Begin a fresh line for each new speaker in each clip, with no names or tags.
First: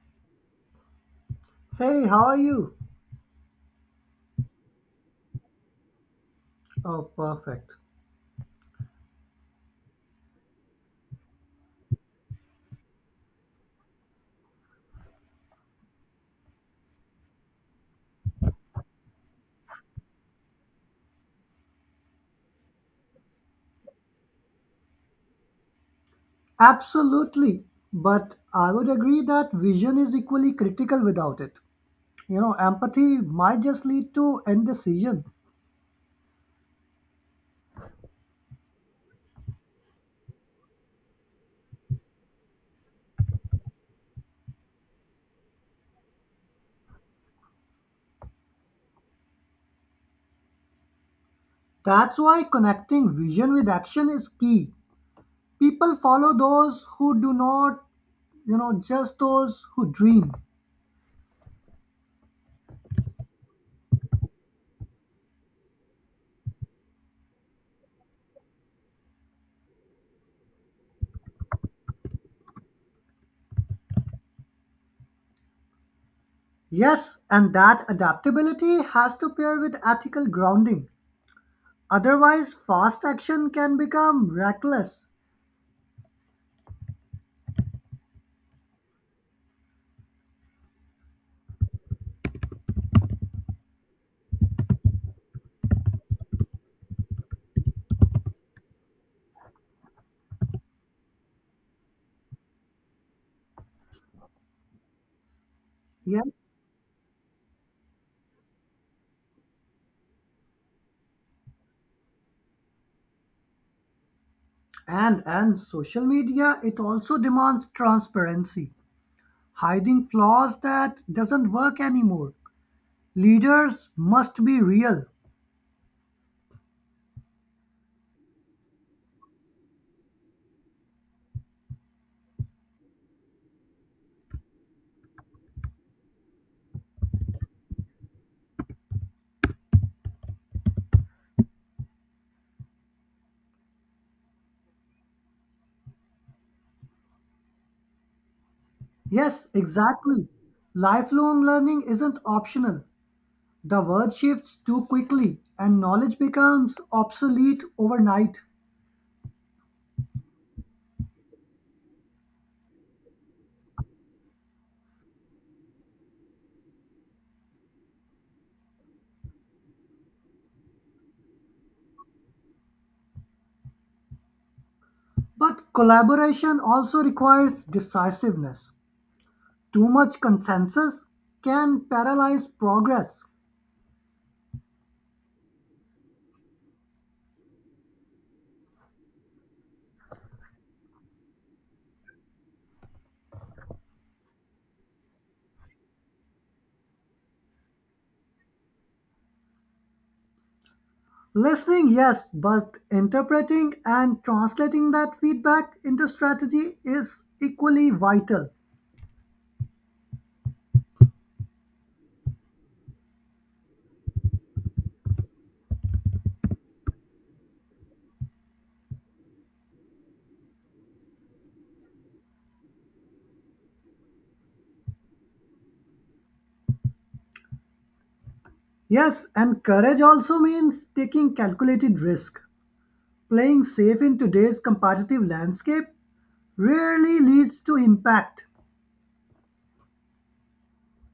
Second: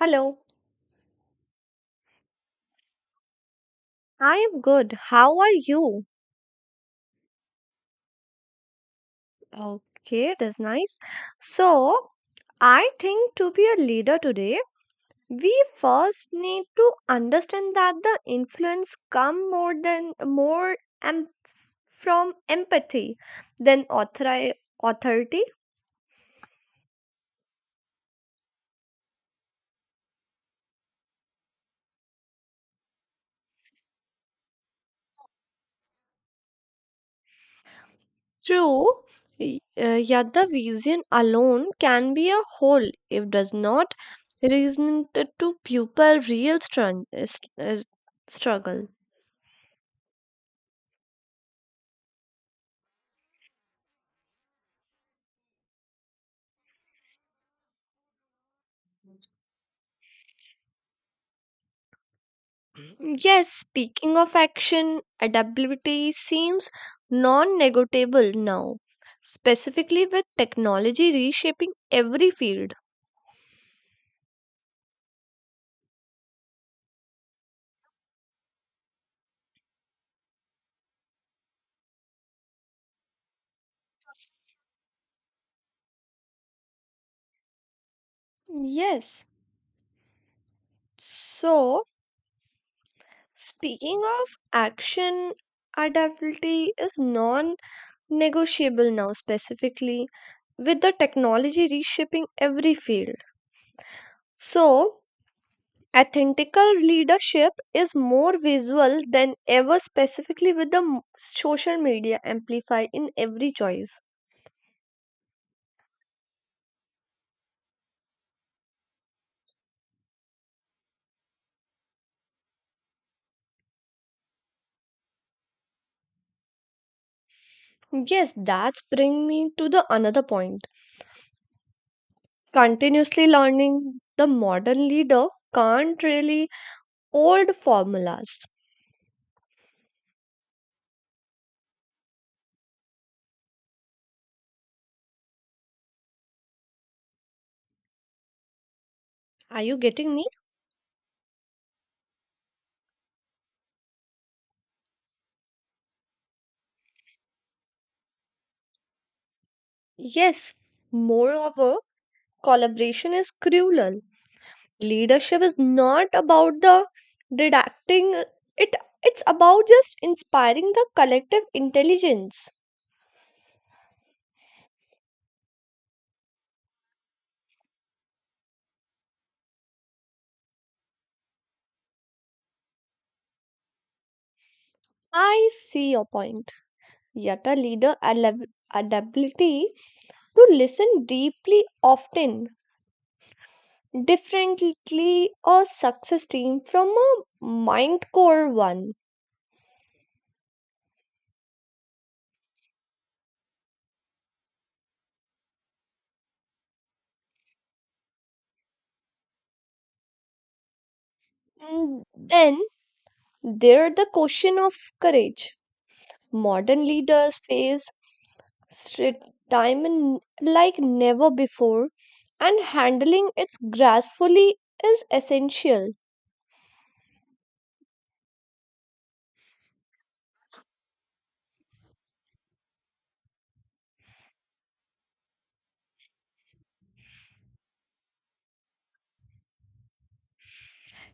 Hello,
Hey, how are you?
I am good. How are you?
Oh, perfect.
Okay, that's nice. So, I think to be a leader today, we first need to understand that the influence come more than more em- from empathy than authority.
Absolutely, but I would agree that vision is equally critical without it. Empathy might just lead to indecision.
True, yet the vision alone can be a whole if does not reason to people real uh, struggle.
That's why connecting vision with action is key. People follow those who do not, just those who dream.
Yes, speaking of action, adaptability seems non negotiable now, specifically with technology reshaping every field.
Yes, and that adaptability has to pair with ethical grounding. Otherwise, fast action can become reckless.
Yes, so speaking of action, adaptability is non negotiable now, specifically with the technology reshaping every field. So,
Yeah.
Authentical leadership is more visual than ever, specifically with the social media amplify in every choice.
And social media it also demands transparency. Hiding flaws that doesn't work anymore. Leaders must be real.
Yes, that's bring me to the another point. Continuously learning, the modern leader can't really old formulas.
Yes,
Are you getting me?
exactly. Lifelong learning isn't optional. The world shifts too quickly and knowledge becomes obsolete overnight.
Yes. Moreover, collaboration is crucial. Leadership is not about the deducting it it's about just inspiring the collective intelligence.
But collaboration also requires decisiveness. Too much consensus can paralyze progress.
I see your point. Yet a leader adaptability to listen deeply often differently a success team from a mind core one.
Listening, yes, but interpreting and translating that feedback into strategy is equally vital.
Then there the question of courage. Modern leaders face strict time in- like never before and handling it gracefully is essential.
Yes, and courage also means taking calculated risk. Playing safe in today's competitive landscape rarely leads to impact.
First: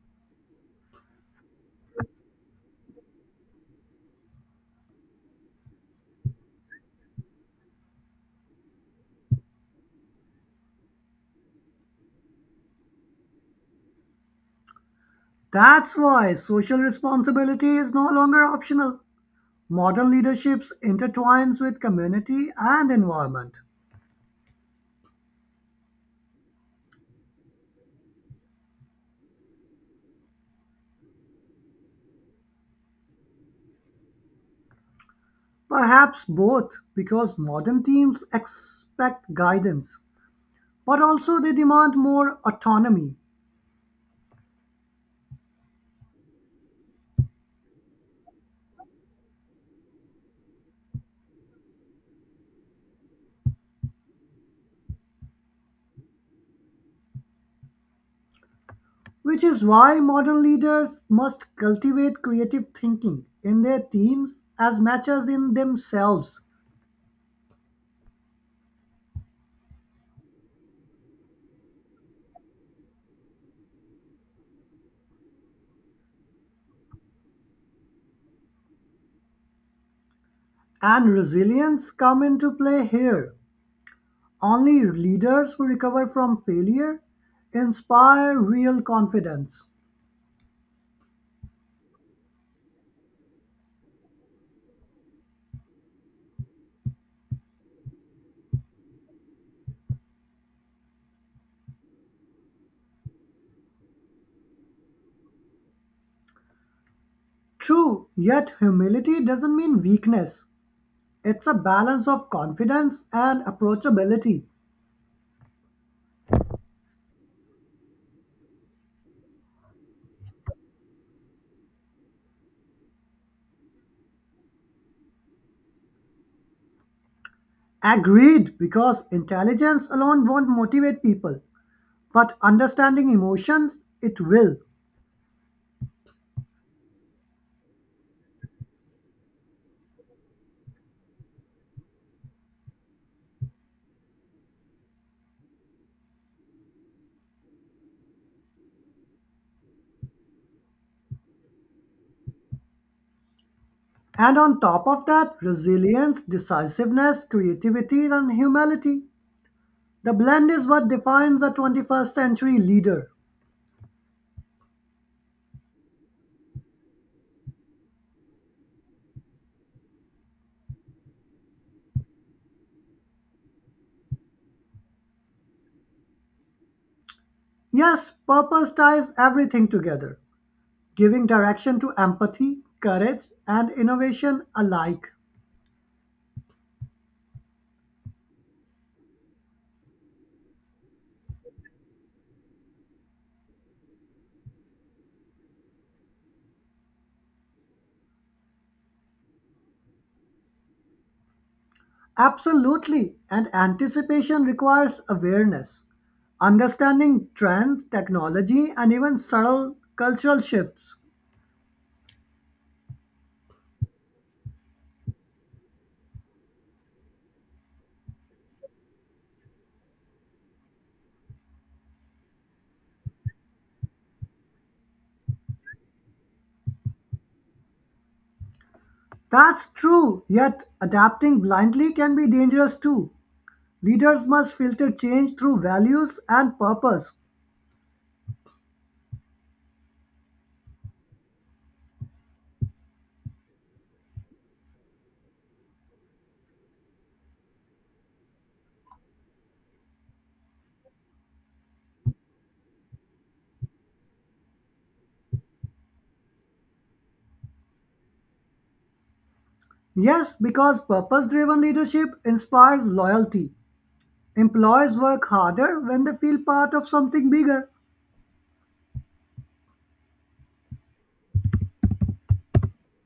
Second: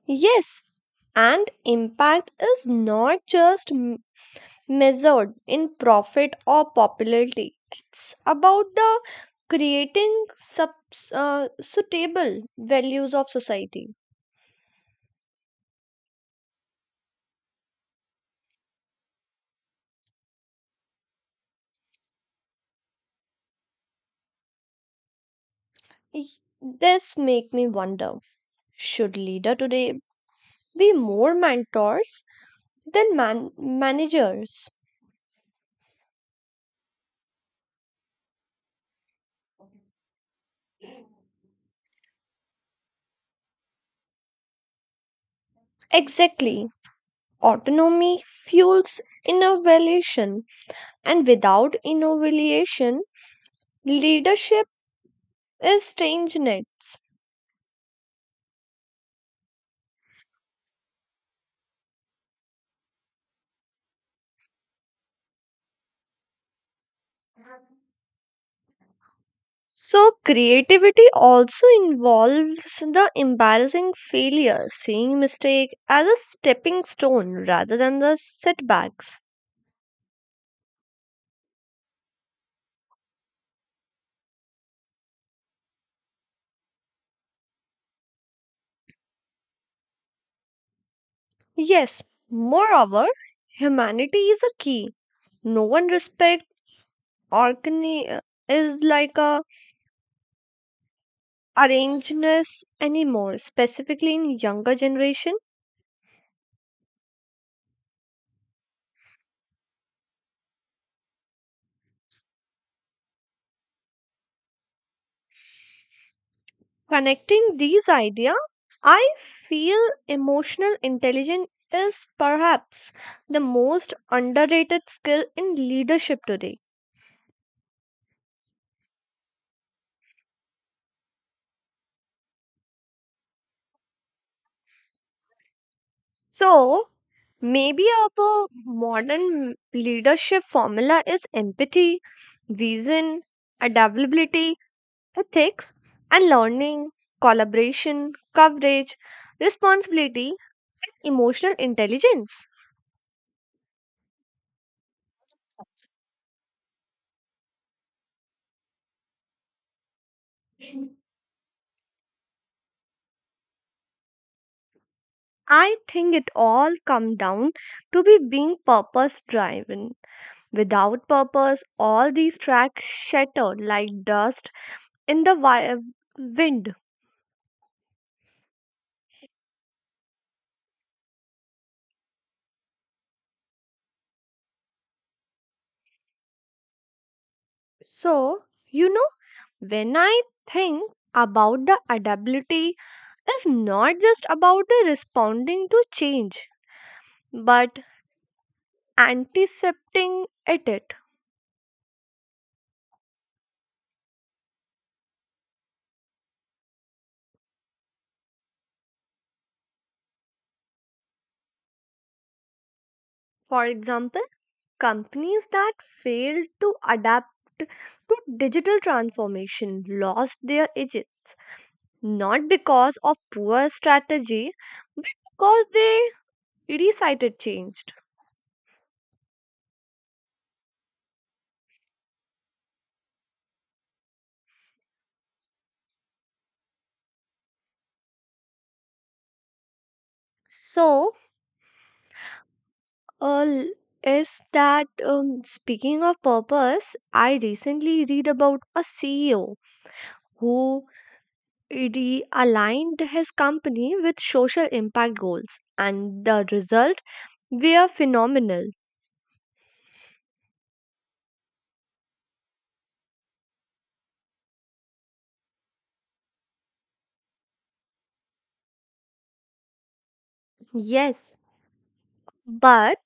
Yes, and impact is not just measured in profit or popularity. It's about the creating suitable values of society.
That's why social responsibility is no longer optional. Modern leaderships intertwines with community and environment.
Y- This make me wonder: should leader today be more mentors than managers?
Perhaps both, because modern teams expect guidance, but also they demand more autonomy,
Exactly. Autonomy fuels innovation, and without innovation, leadership is stagnant.
which is why modern leaders must cultivate creative thinking in their teams as much as in themselves.
So, creativity also involves the embarrassing failure, seeing mistake as a stepping stone rather than the setbacks.
And resilience come into play here. Only leaders who recover from failure inspire real confidence.
Yes, moreover, humanity is a key. No one respect organi- uh, is like a arrangedness anymore, specifically in younger generation.
True, yet humility doesn't mean weakness. It's a balance of confidence and approachability.
Connecting these ideas, I feel emotional intelligence is perhaps the most underrated skill in leadership today.
Agreed, because intelligence alone won't motivate people. But understanding emotions, it will.
So, maybe our modern leadership formula is empathy, vision, adaptability, ethics, and learning, collaboration, coverage, responsibility, emotional intelligence.
And on top of that, resilience, decisiveness, creativity, and humility. The blend is what defines a 21st century leader.
I think it all come down to be being purpose driven. Without purpose, all these tracks shatter like dust in the wind.
Yes, purpose ties everything together, giving direction to empathy, courage, and innovation alike.
So, you know, when I think about the adaptability it's not just about the responding to change, but anticipating at it.
Absolutely, and anticipation requires awareness, understanding trends, technology, and even subtle cultural shifts.
For example, companies that failed to adapt to digital transformation lost their edge not because of poor strategy, but because they decided changed.
That's true, yet adapting blindly can be dangerous too. Leaders must filter change through values and purpose.
So, l- is that Speaking of purpose, I recently read about a CEO who realigned his company with social impact goals, and the result were phenomenal.
Yes, because purpose driven leadership inspires loyalty. Employees work harder when they feel part of something bigger.
Yes, but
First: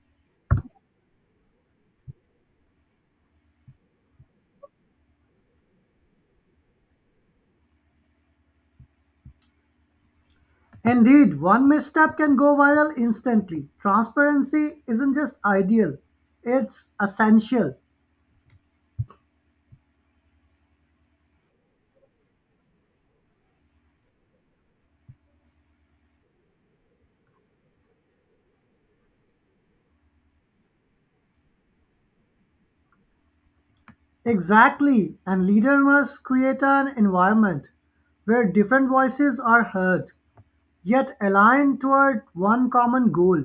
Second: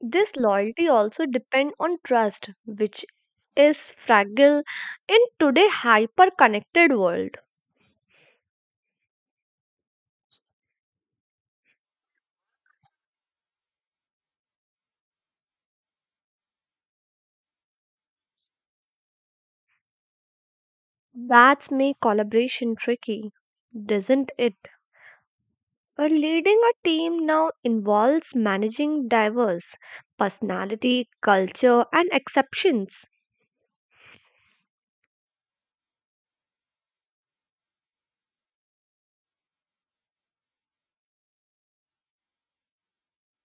this loyalty also depend on trust, which is fragile in today hyper connected world.
Indeed, one misstep can go viral instantly. Transparency isn't just ideal, it's essential.
That's make collaboration tricky, doesn't it? Leading a team now involves managing diverse personality, culture, and exceptions.
Exactly, and leaders must create an environment where different voices are heard yet aligned toward one common goal.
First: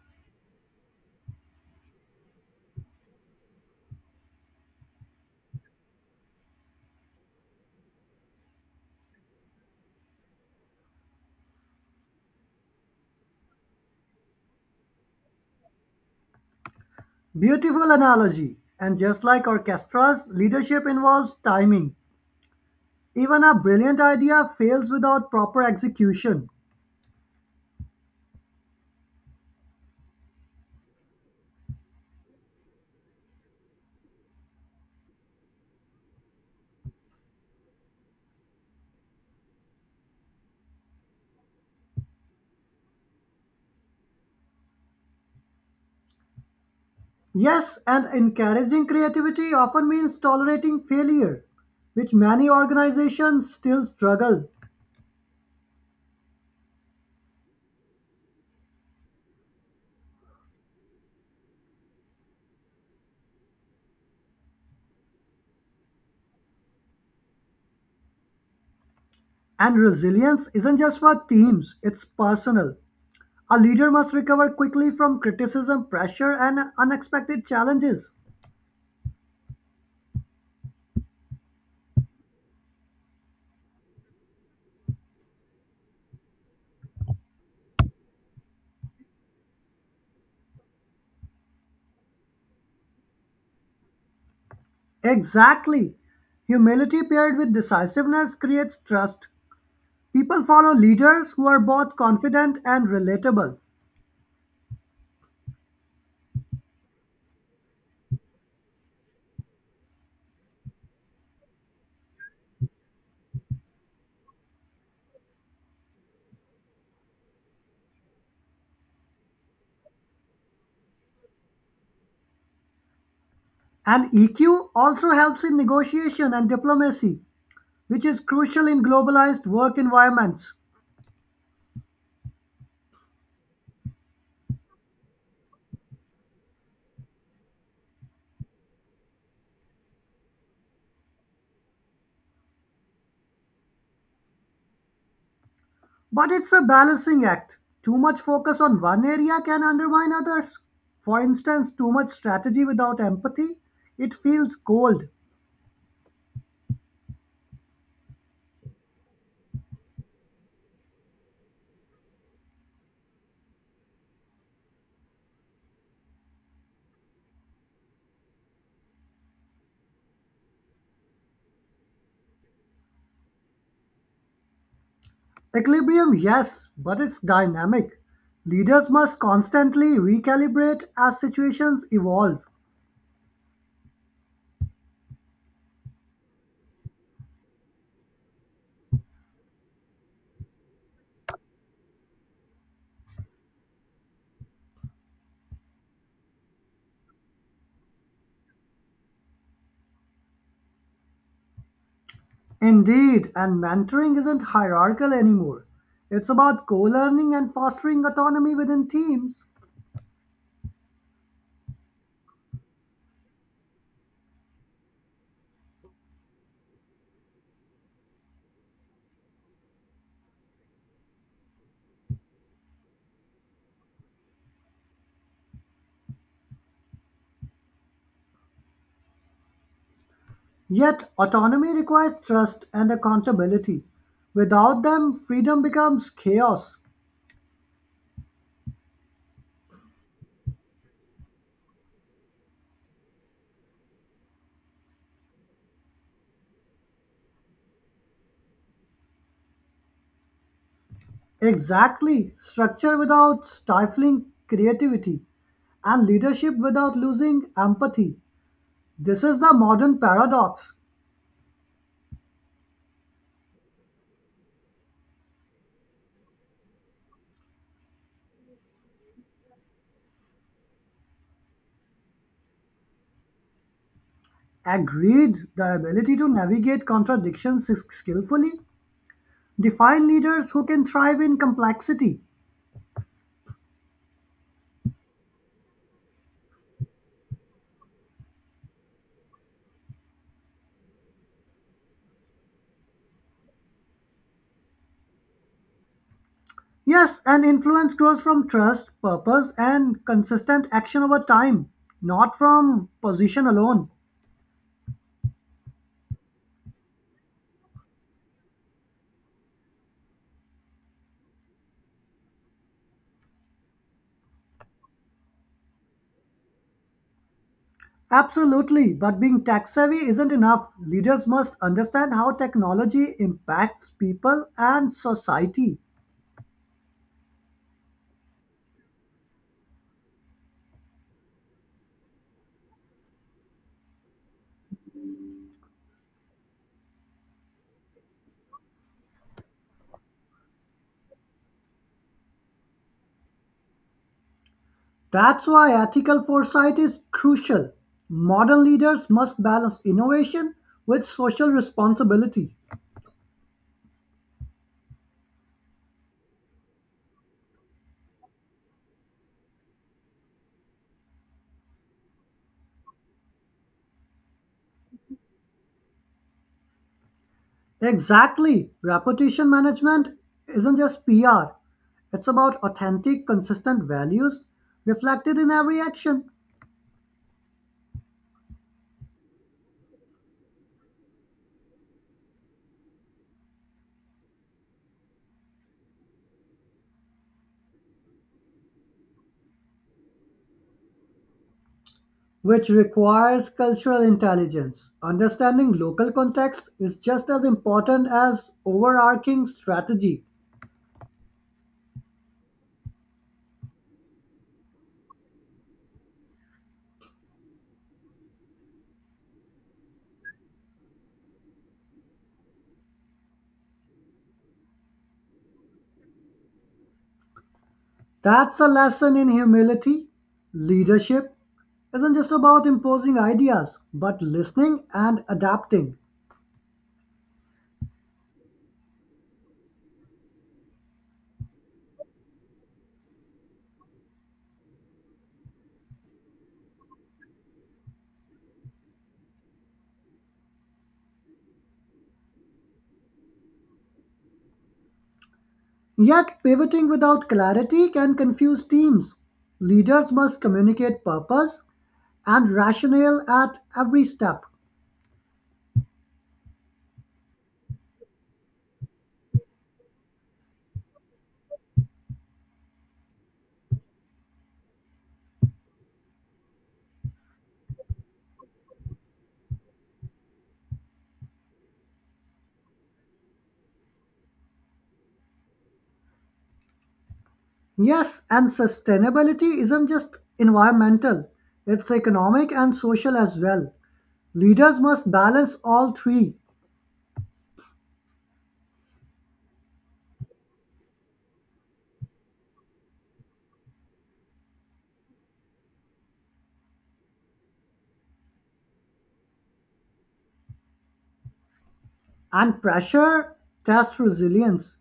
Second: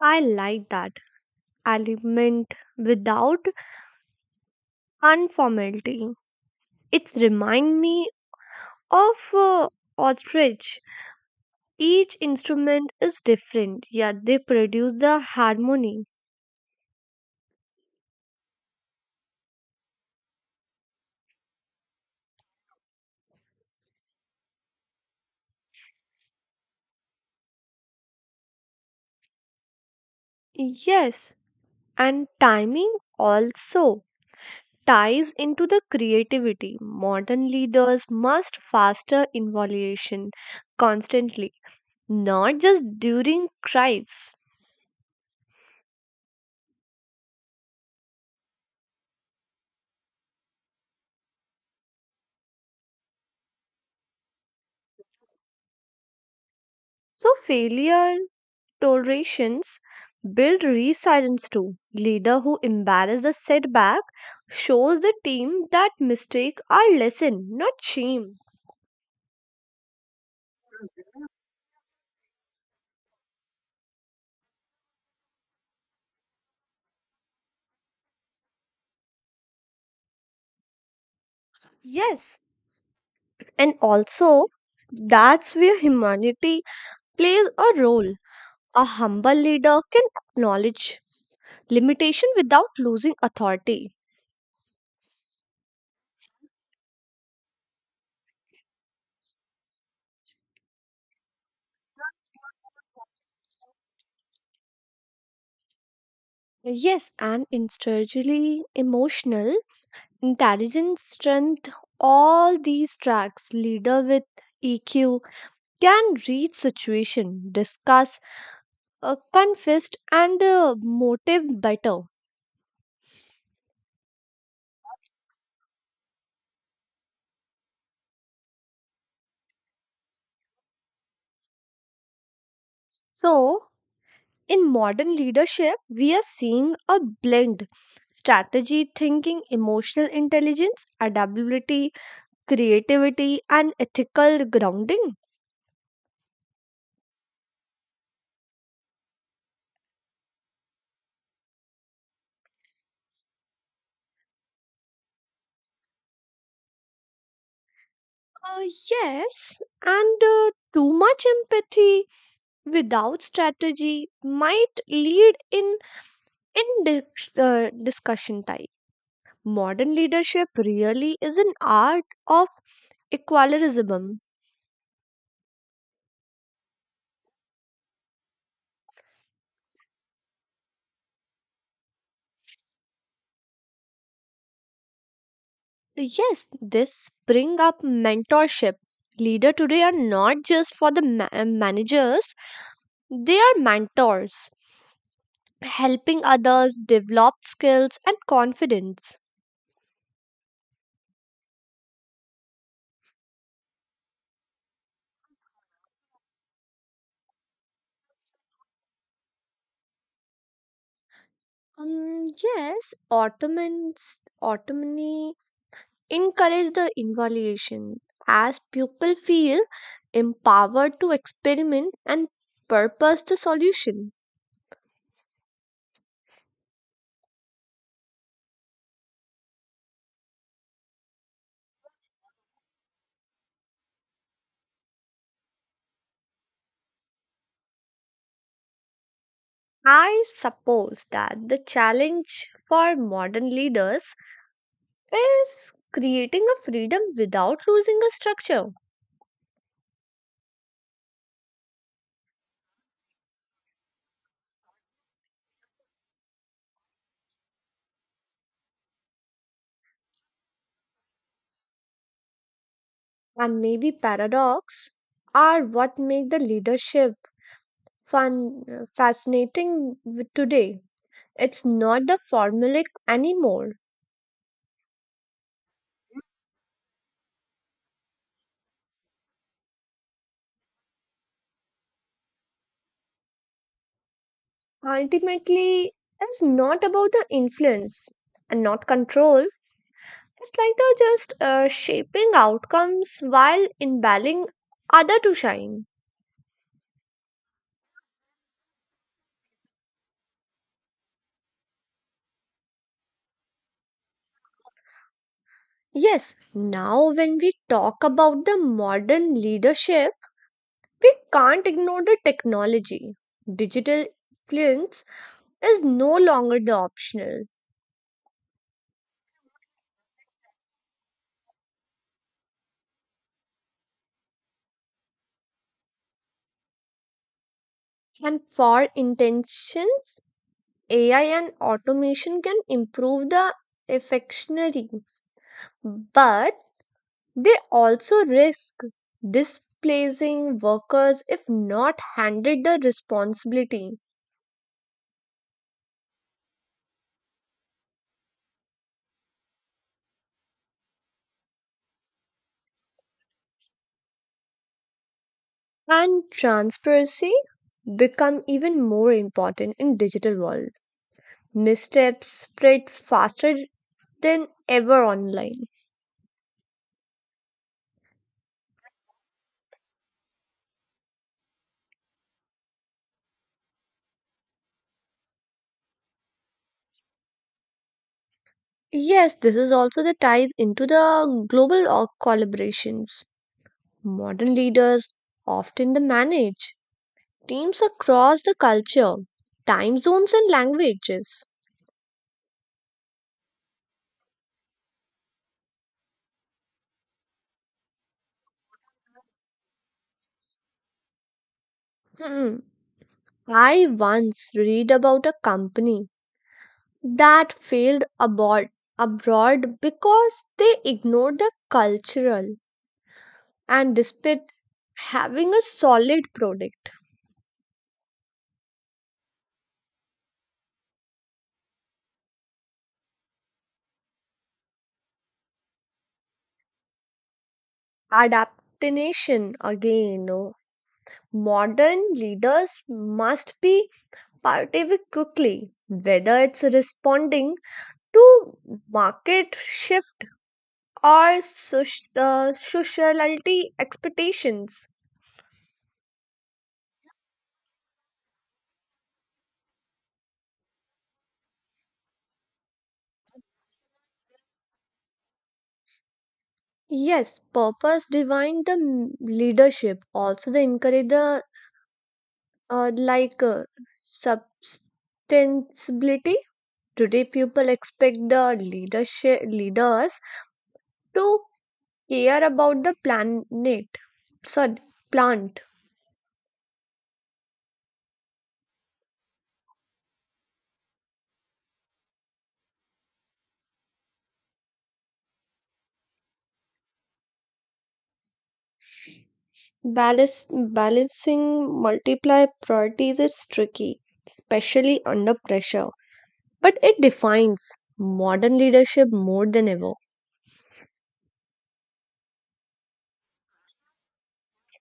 I like that element without unformality. It's remind me of ostrich. Each instrument is different, yet they produce the harmony.
Beautiful analogy, and just like orchestras, leadership involves timing. Even a brilliant idea fails without proper execution.
Yes, and timing also ties into the creativity. Modern leaders must foster evaluation constantly, not just during crises.
Yes, and encouraging creativity often means tolerating failure, which many organizations still struggle.
So, failure tolerations build resilience too. Leader who embraces the setback shows the team that mistakes are lesson, not shame.
And resilience isn't just for teams, it's personal. A leader must recover quickly from criticism, pressure, and unexpected challenges.
Yes, and also, that's where humanity plays a role. A humble leader can acknowledge limitation without losing authority.
Exactly. Humility paired with decisiveness creates trust. People follow leaders who are both confident and relatable.
Yes, and instinctively emotional intelligence, strength, all these tracks. Leader with EQ can read situation, discuss, confess, and motive better.
And EQ also helps in negotiation and diplomacy, which is crucial in globalized work environments.
So in modern leadership, we are seeing a blend strategy thinking, emotional intelligence, adaptability, creativity, and ethical grounding.
But it's a balancing act. Too much focus on one area can undermine others. For instance, too much strategy without empathy, it feels cold.
Uh, yes, and too much empathy without strategy might lead in discussion type. Modern leadership really is an art of equilibrium.
Equilibrium, yes, but it's dynamic. Leaders must constantly recalibrate as situations evolve.
Yes, this bring up mentorship. Leader today are not just for the managers, they are mentors, helping others develop skills and confidence.
Indeed, and mentoring isn't hierarchical anymore. It's about co learning and fostering autonomy within teams.
Um, yes, Ottomans, Ottomani encourage the evaluation as people feel empowered to experiment and purpose the solution.
Yet, autonomy requires trust and accountability. Without them, freedom becomes chaos.
I suppose that the challenge for modern leaders is creating a freedom without losing a structure.
Exactly, structure without stifling creativity, and leadership without losing empathy. This is the modern paradox.
And maybe paradox are what make the leadership fun fascinating with today it's not the formulaic anymore.
Agreed, the ability to navigate contradictions skillfully define leaders who can thrive in complexity.
Ultimately it's not about the influence and not control, it's like the just shaping outcomes while inviting other to shine.
Yes, and influence grows from trust, purpose, and consistent action over time, not from position alone.
Yes, now when we talk about the modern leadership we can't ignore the technology. Digital influence is no longer the optional.
Absolutely, but being tech savvy isn't enough. Leaders must understand how technology impacts people and society.
And for intentions, AI and automation can improve the effectionary, but they also risk displacing workers if not handed the responsibility.
That's why ethical foresight is crucial. Modern leaders must balance innovation with social responsibility.
And transparency become even more important in digital world. Missteps spreads faster than ever online.
Exactly. Reputation management isn't just PR, it's about authentic, consistent values reflected in every action,
Yes, this is also the ties into the global collaborations. Modern leaders often the manage teams across the culture, time zones and languages.
which requires cultural intelligence. Understanding local context is just as important as overarching strategy.
Hmm. I once read about a company that failed abroad because they ignored the cultural and despite having a solid product.
That's a lesson in humility. Leadership isn't just about imposing ideas, but listening and adapting.
Adaptation again no, modern leaders must be participating quickly, whether it's responding to market shift or sociality expectations.
Yet, pivoting without clarity can confuse teams. Leaders must communicate purpose and rationale at every step.
Yes, purpose divine the leadership. Also, they encourage the uh, like uh, substantibility. Today, people expect the leadership leaders to care about the planet. Sorry, plant.
Yes, and sustainability isn't just environmental, it's economic and social as well. Leaders must balance all three,
Balancing multiply priorities is tricky, especially under pressure, but it defines modern leadership more than ever.
and pressure tests resilience.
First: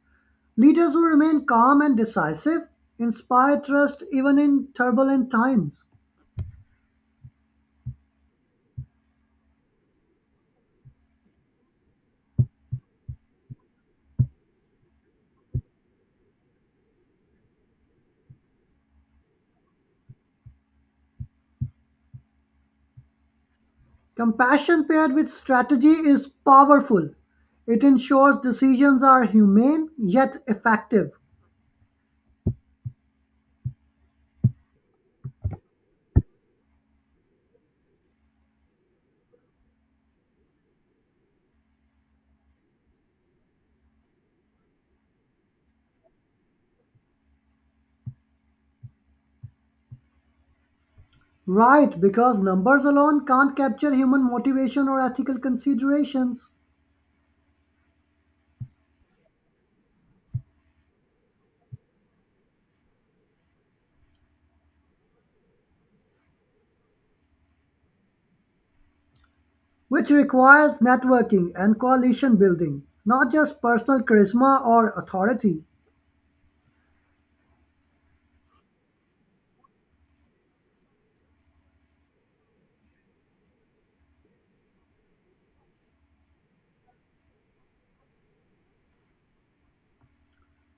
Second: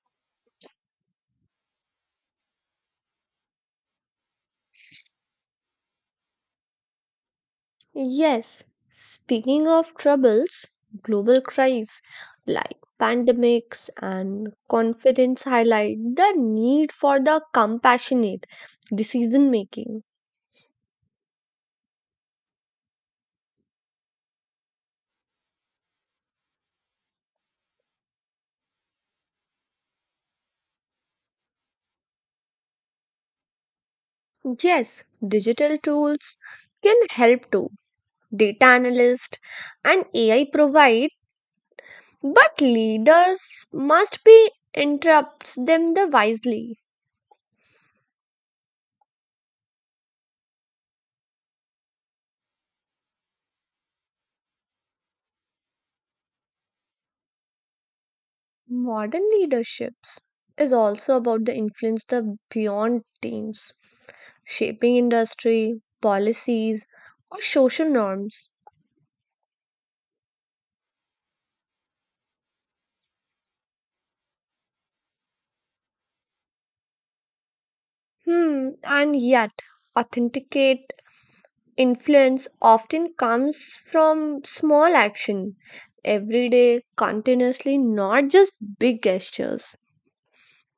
Leaders who remain calm and decisive inspire trust even in turbulent times.
Yes, speaking of troubles, global crises like pandemics and confidence highlight the need for the compassionate decision making.
Compassion paired with strategy is powerful. It ensures decisions are humane yet effective.
Yes, digital tools can help too. Data analyst and AI provide. But leaders must be interrupts them the wisely.
Right, because numbers alone can't capture human motivation or ethical considerations,
Modern leaderships is also about the influence the beyond teams, shaping industry, policies, or social norms.
which requires networking and coalition building, not just personal charisma or authority.
Hmm, and yet authenticate influence often comes from small action every day continuously not just big gestures.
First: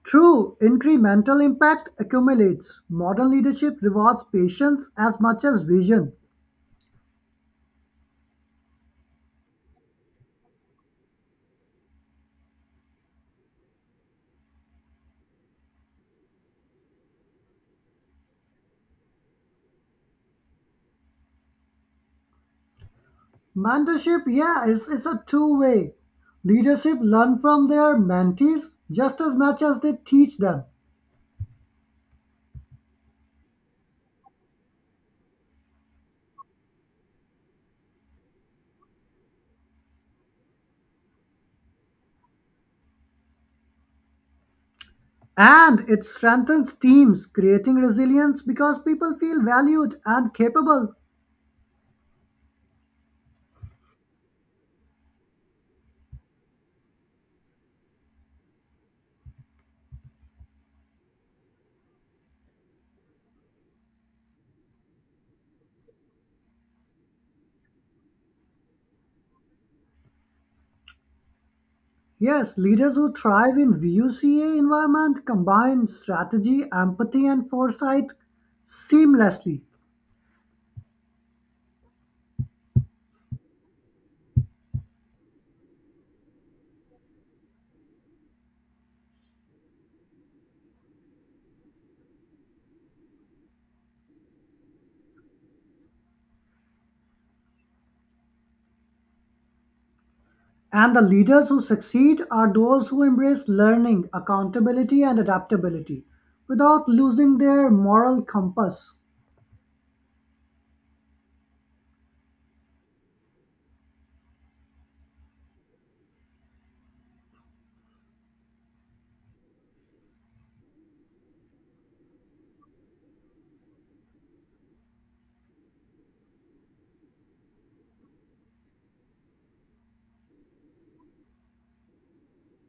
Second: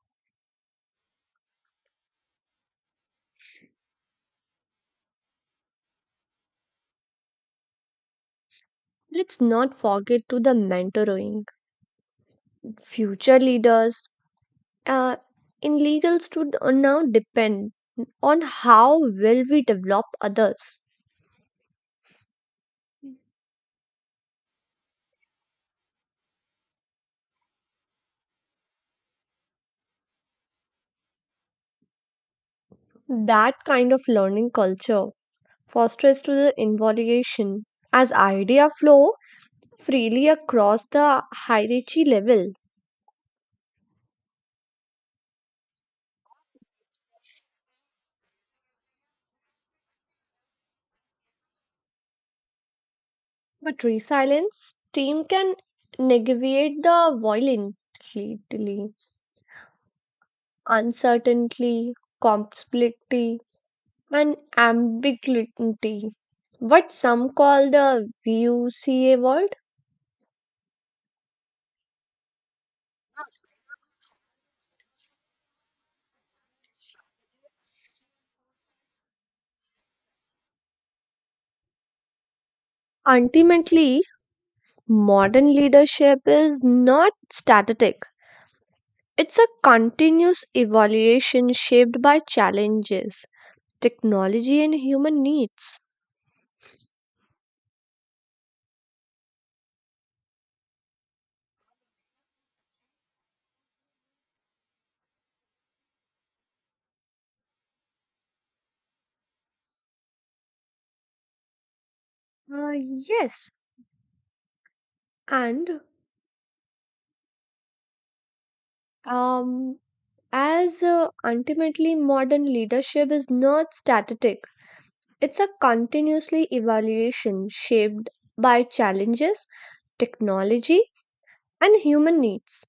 True incremental impact accumulates. Modern leadership rewards patience as much as vision.
Let's not forget to the mentoring future leaders, uh, in legals to now depend on how well we develop others.
Mentorship, yeah, it's a two way. Leadership learn from their mentees just as much as they teach them.
That kind of learning culture fosters to the involution as idea flow freely across the hierarchy level.
And it strengthens teams, creating resilience because people feel valued and capable.
But resilience team can navigate the violently, uncertainty, complexity, and ambiguity. What some call the VUCA world.
Yes, leaders who thrive in VUCA environment combine strategy, empathy, and foresight seamlessly.
Ultimately, modern leadership is not static. It's a continuous evaluation shaped by challenges, technology, and human needs.
And the leaders who succeed are those who embrace learning, accountability, and adaptability without losing their moral compass.
Uh, yes, and um, as ultimately modern leadership is not static, it's a continuously evaluation shaped by challenges, technology, and human needs.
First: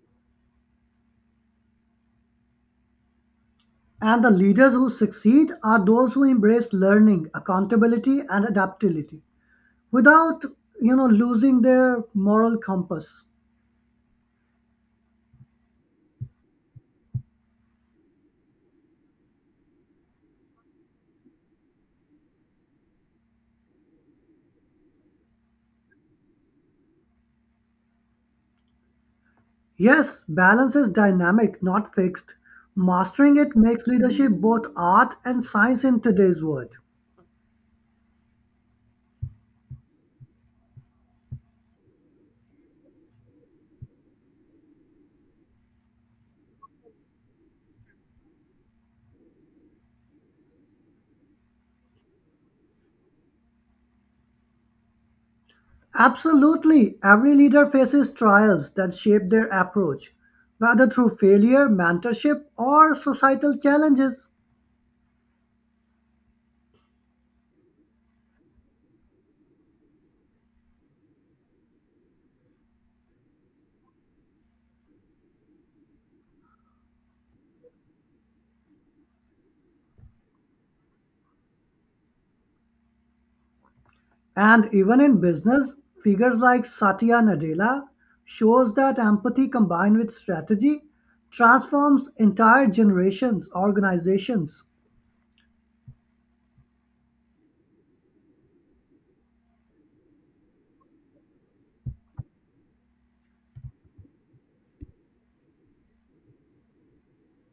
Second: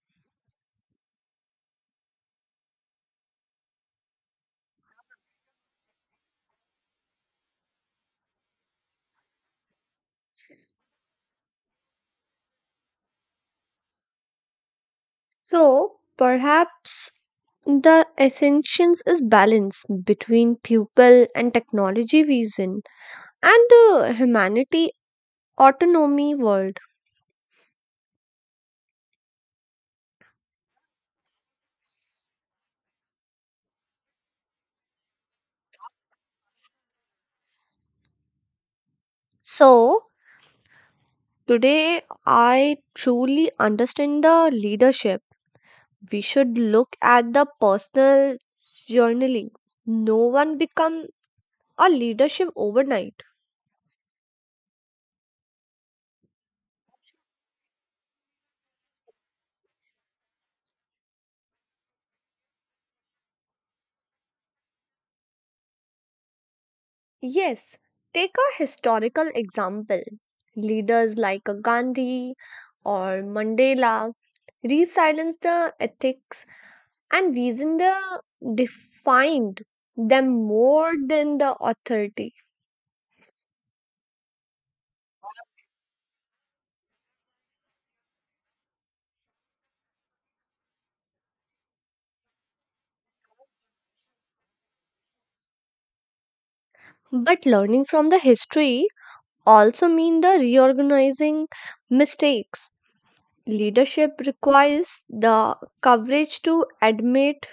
And the leaders who succeed are those who embrace learning, accountability, and adaptability without, losing their moral compass.
So perhaps the essentials is balance between pupil and technology vision and humanity autonomy world.
Yes, balance is dynamic, not fixed. Mastering it makes leadership both art and science in today's world.
So today I truly understand the leadership. We should look at the personal journey. No one become a leadership overnight.
Absolutely. Every leader faces trials that shape their approach, whether through failure, mentorship, or societal challenges.
Yes, take a historical example. Leaders like a Gandhi or Mandela resilenced the ethics and reason the defined them more than the authority.
And even in business, figures like Satya Nadella shows that empathy combined with strategy transforms entire generations, organizations.
But learning from the history also mean the reorganizing mistakes. Leadership requires the courage to admit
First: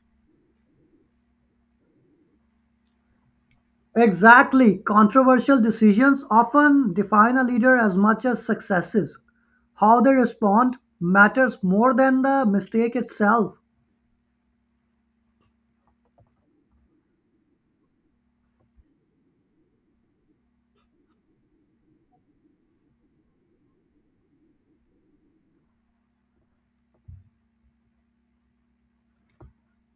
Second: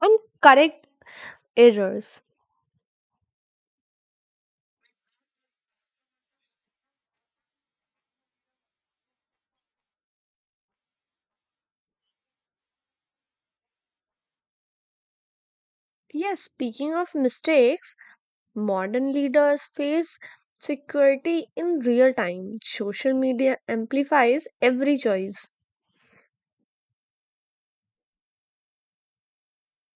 and correct errors.
Exactly. Controversial decisions often define a leader as much as successes. How they respond matters more than the mistake itself.
Yes, speaking of mistakes, modern leaders face security in real time. Social media amplifies every choice.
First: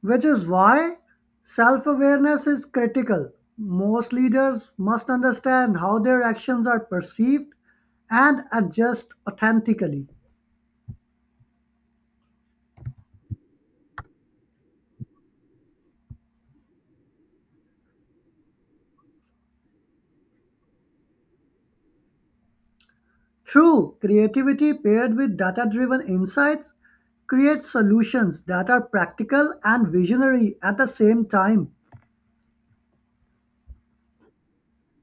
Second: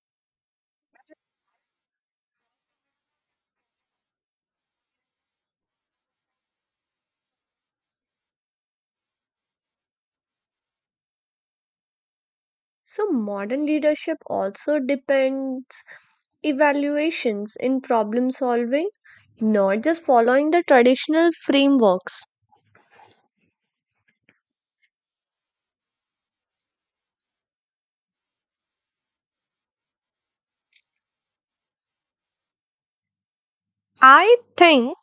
Which is why self awareness is critical. Most leaders must understand how their actions are perceived and adjust authentically.
So modern leadership also depends evaluations in problem solving, not just following the traditional frameworks.
True creativity paired with data driven insights creates solutions that are practical and visionary at the same time.
I think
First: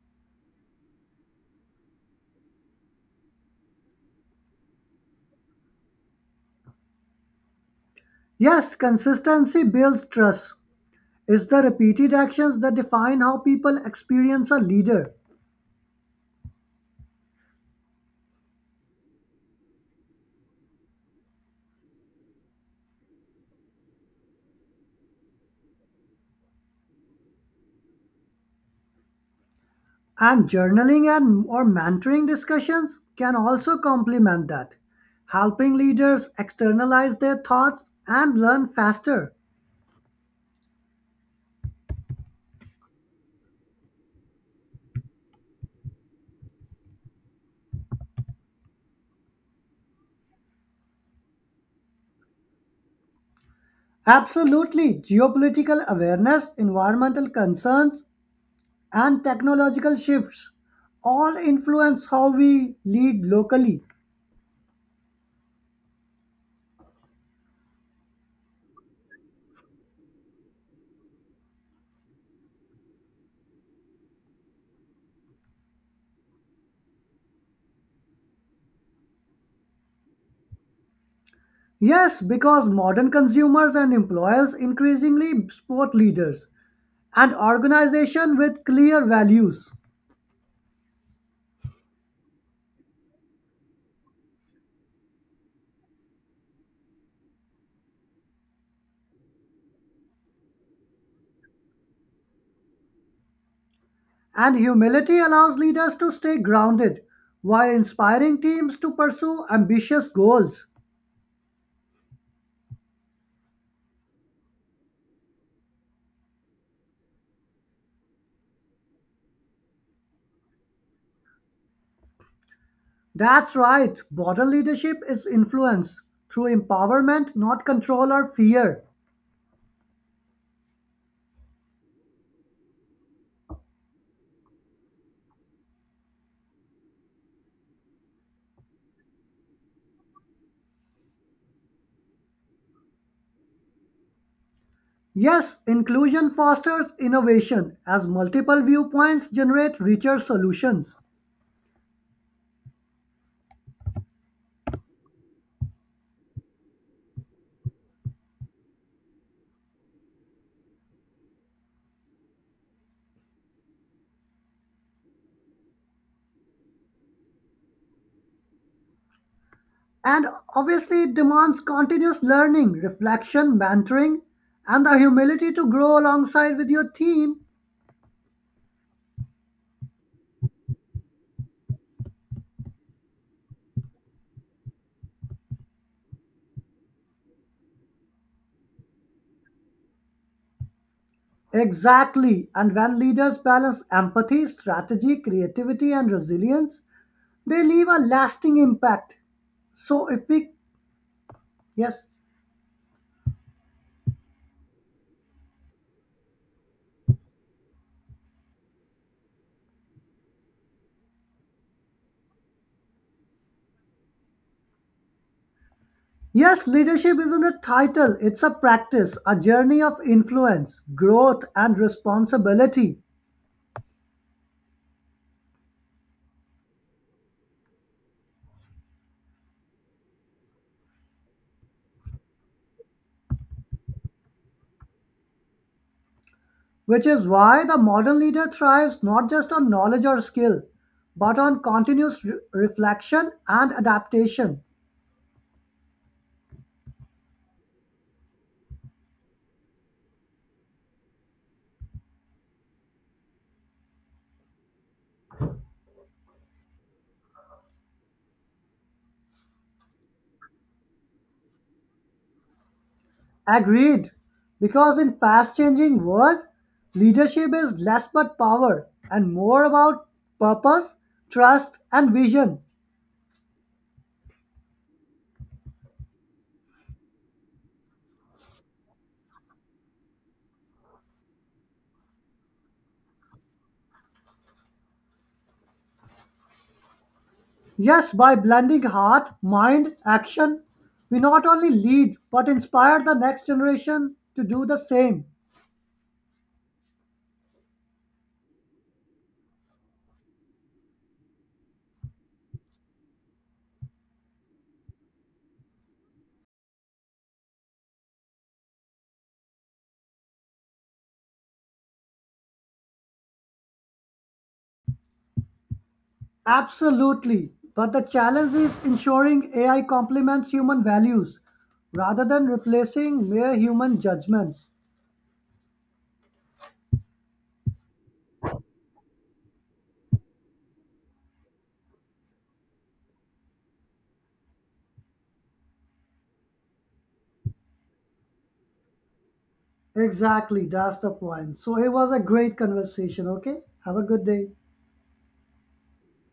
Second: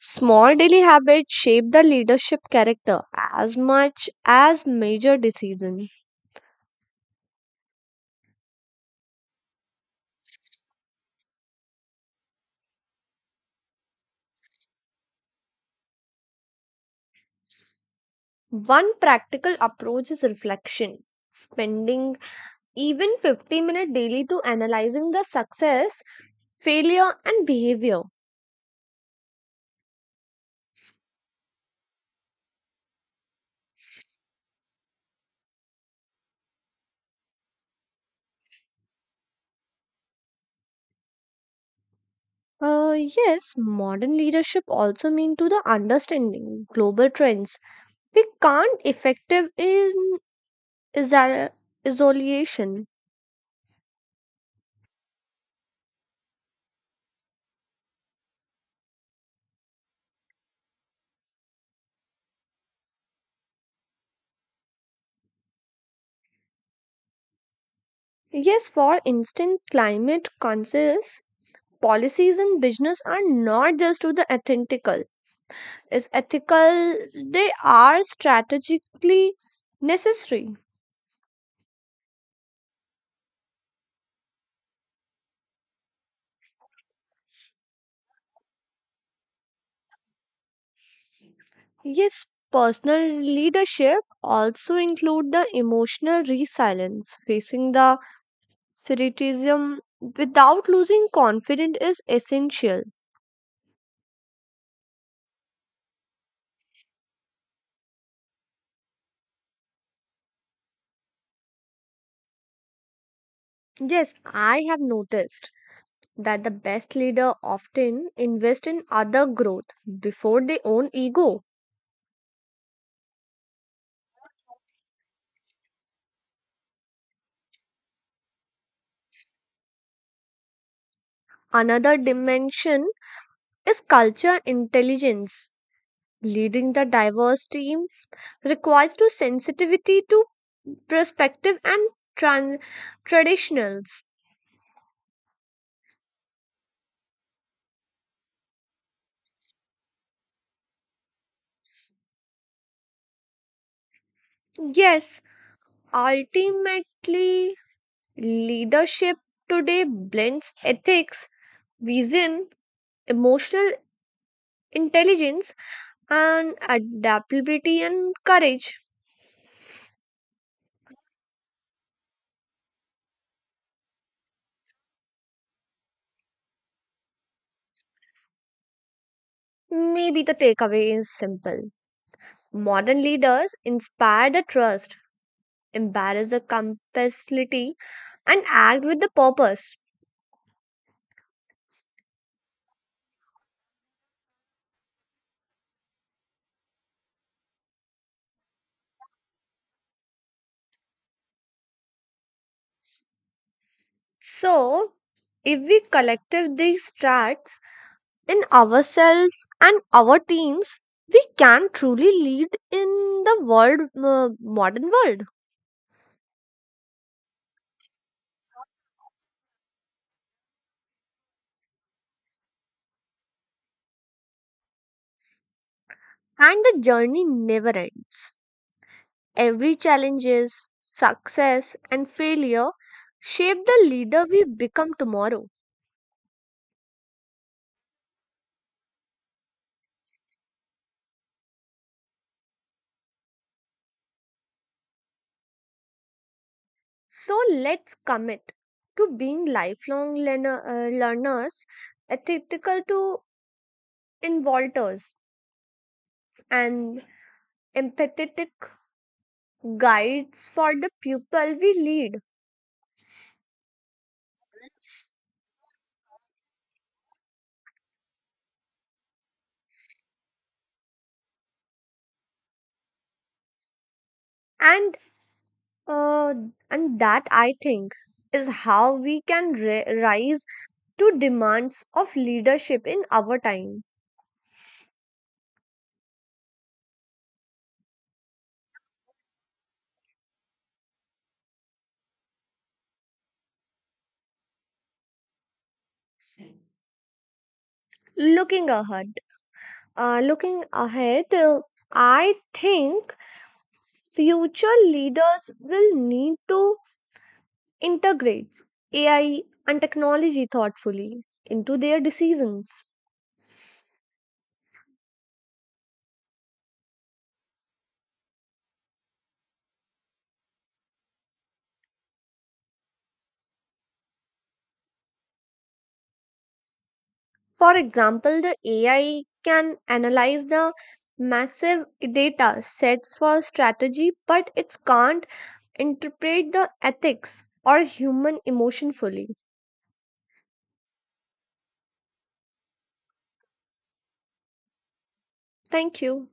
small daily habits shape the leadership character as much as major decisions.
Yes, consistency builds trust. It's the repeated actions that define how people experience a leader.
One practical approach is reflection. Spending even 50 minutes daily to analyzing the success, failure, and behavior.
And journaling and or mentoring discussions can also complement that, helping leaders externalize their thoughts and learn faster.
Yes, modern leadership also mean to the understanding global trends we can't effective in iso- isolation.
Absolutely, geopolitical awareness, environmental concerns, and technological shifts all influence how we lead locally.
Yes, for instance, climate conscious policies in business are not just to the ethical. Is ethical they are strategically necessary.
Yes, because modern consumers and employers increasingly support leaders and organizations with clear values.
Yes, personal leadership also include the emotional resilience. Facing the criticism without losing confidence is essential.
And humility allows leaders to stay grounded while inspiring teams to pursue ambitious goals.
Yes, I have noticed that the best leader often invest in other growth before their own ego.
That's right, modern leadership is influence through empowerment, not control or fear.
Another dimension is culture intelligence. Leading the diverse team requires to sensitivity to perspective and tran- traditionals.
Yes, inclusion fosters innovation as multiple viewpoints generate richer solutions.
Yes, ultimately, leadership today blends ethics, vision, emotional intelligence, and adaptability and courage.
And obviously, it demands continuous learning, reflection, mentoring, and the humility to grow alongside with your team.
Maybe the takeaway is simple. Modern leaders inspire the trust, embarrass the complicity, and act with the purpose.
Exactly. And when leaders balance empathy, strategy, creativity, and resilience, they leave a lasting impact. So, if we, yes,
So, if we collective these traits in ourselves and our teams, we can truly lead in the modern world.
yes, leadership isn't a title, it's a practice, a journey of influence, growth, and responsibility,
And the journey never ends. Every challenges, success, and failure shape the leader we become tomorrow.
which is why the modern leader thrives not just on knowledge or skill, but on continuous reflection and adaptation.
So let's commit to being learners, ethical to involters, and empathetic guides for the people we lead.
Agreed, because in fast-changing world, leadership is less about power and more about purpose, trust, and vision.
And uh, and that I think is how we can rise to demands of leadership in our time.
Yes, by blending heart, mind, action, we not only lead but inspire the next generation to do the same.
Looking ahead, Looking ahead, I think future leaders will need to integrates AI and technology thoughtfully into their decisions.
Absolutely. But the challenge is ensuring AI complements human values rather than replacing mere human judgments.
For example, the AI can analyze the massive data sets for strategy, but it can't interpret the ethics or human emotion fully.
Exactly, that's the point. So it was a great conversation, okay? Have a good day.
Thank you.